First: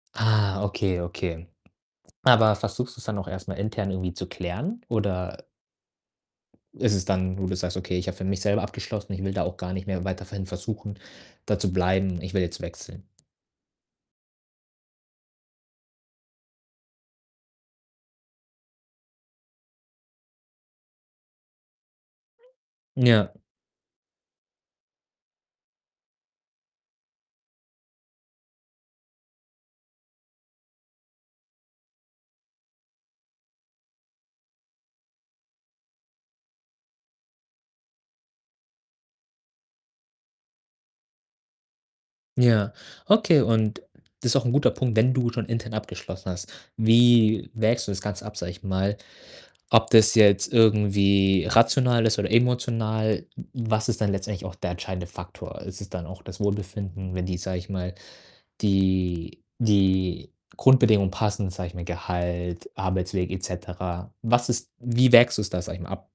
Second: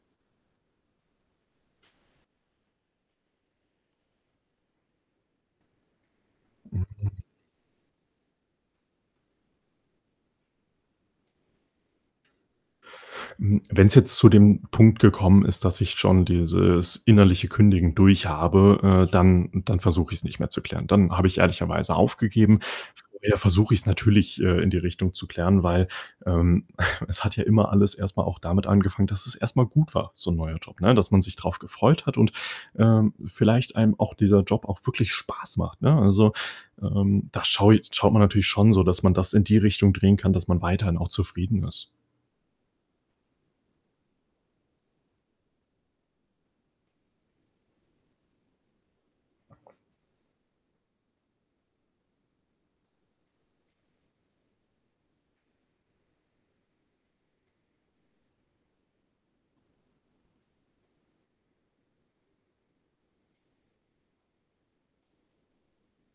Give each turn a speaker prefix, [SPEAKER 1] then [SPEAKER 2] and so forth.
[SPEAKER 1] Ah, okay, okay. Aber versuchst du's dann auch erst mal intern irgendwie zu klären oder ist es
[SPEAKER 2] Mhm.
[SPEAKER 1] dann, wo du das sagst: „Okay, ich habe für mich selber abgeschlossen, ich will da auch gar nicht mehr weiter ver hin versuchen da zu bleiben, ich will jetzt wechseln.”
[SPEAKER 2] Hm, wenn's jetzt zu dem Punkt gekommen ist, dass ich schon dieses innerliche Kündigen durch habe, äh, dann dann versuche ich's nicht mehr zu klären, dann habe ich ehrlicherweise aufgegeben.
[SPEAKER 1] Ja.
[SPEAKER 2] Vorher versuche ich's natürlich, äh, in die Richtung zu klären, weil, ähm, es hat ja immer alles erst mal auch damit angefangen, dass es erst mal gut war, so 'n neuer Job, ne, dass man sich drauf gefreut hat und, ähm, vielleicht einem auch dieser Job auch wirklich Spaß macht, ne? Also, ähm, da schau i schaut man natürlich schon so, dass man das in die Richtung drehen kann, dass man weiterhin auch zufrieden ist.
[SPEAKER 1] Ja, okay und das ist auch 'n guter Punkt, wenn du schon intern abgeschlossen hast, wie wägst du das Ganze ab, sage ich mal, ob das jetzt irgendwie rational ist oder emotional, w was ist dann letztendlich auch der entscheidende Faktor? Ist es dann auch das Wohlbefinden, wenn die sage ich mal, die die Grundbedingungen passen, sage ich mal, Gehalt, Arbeitsweg et cetera. Was ist wie wägst du's da, sage ich mal, ab?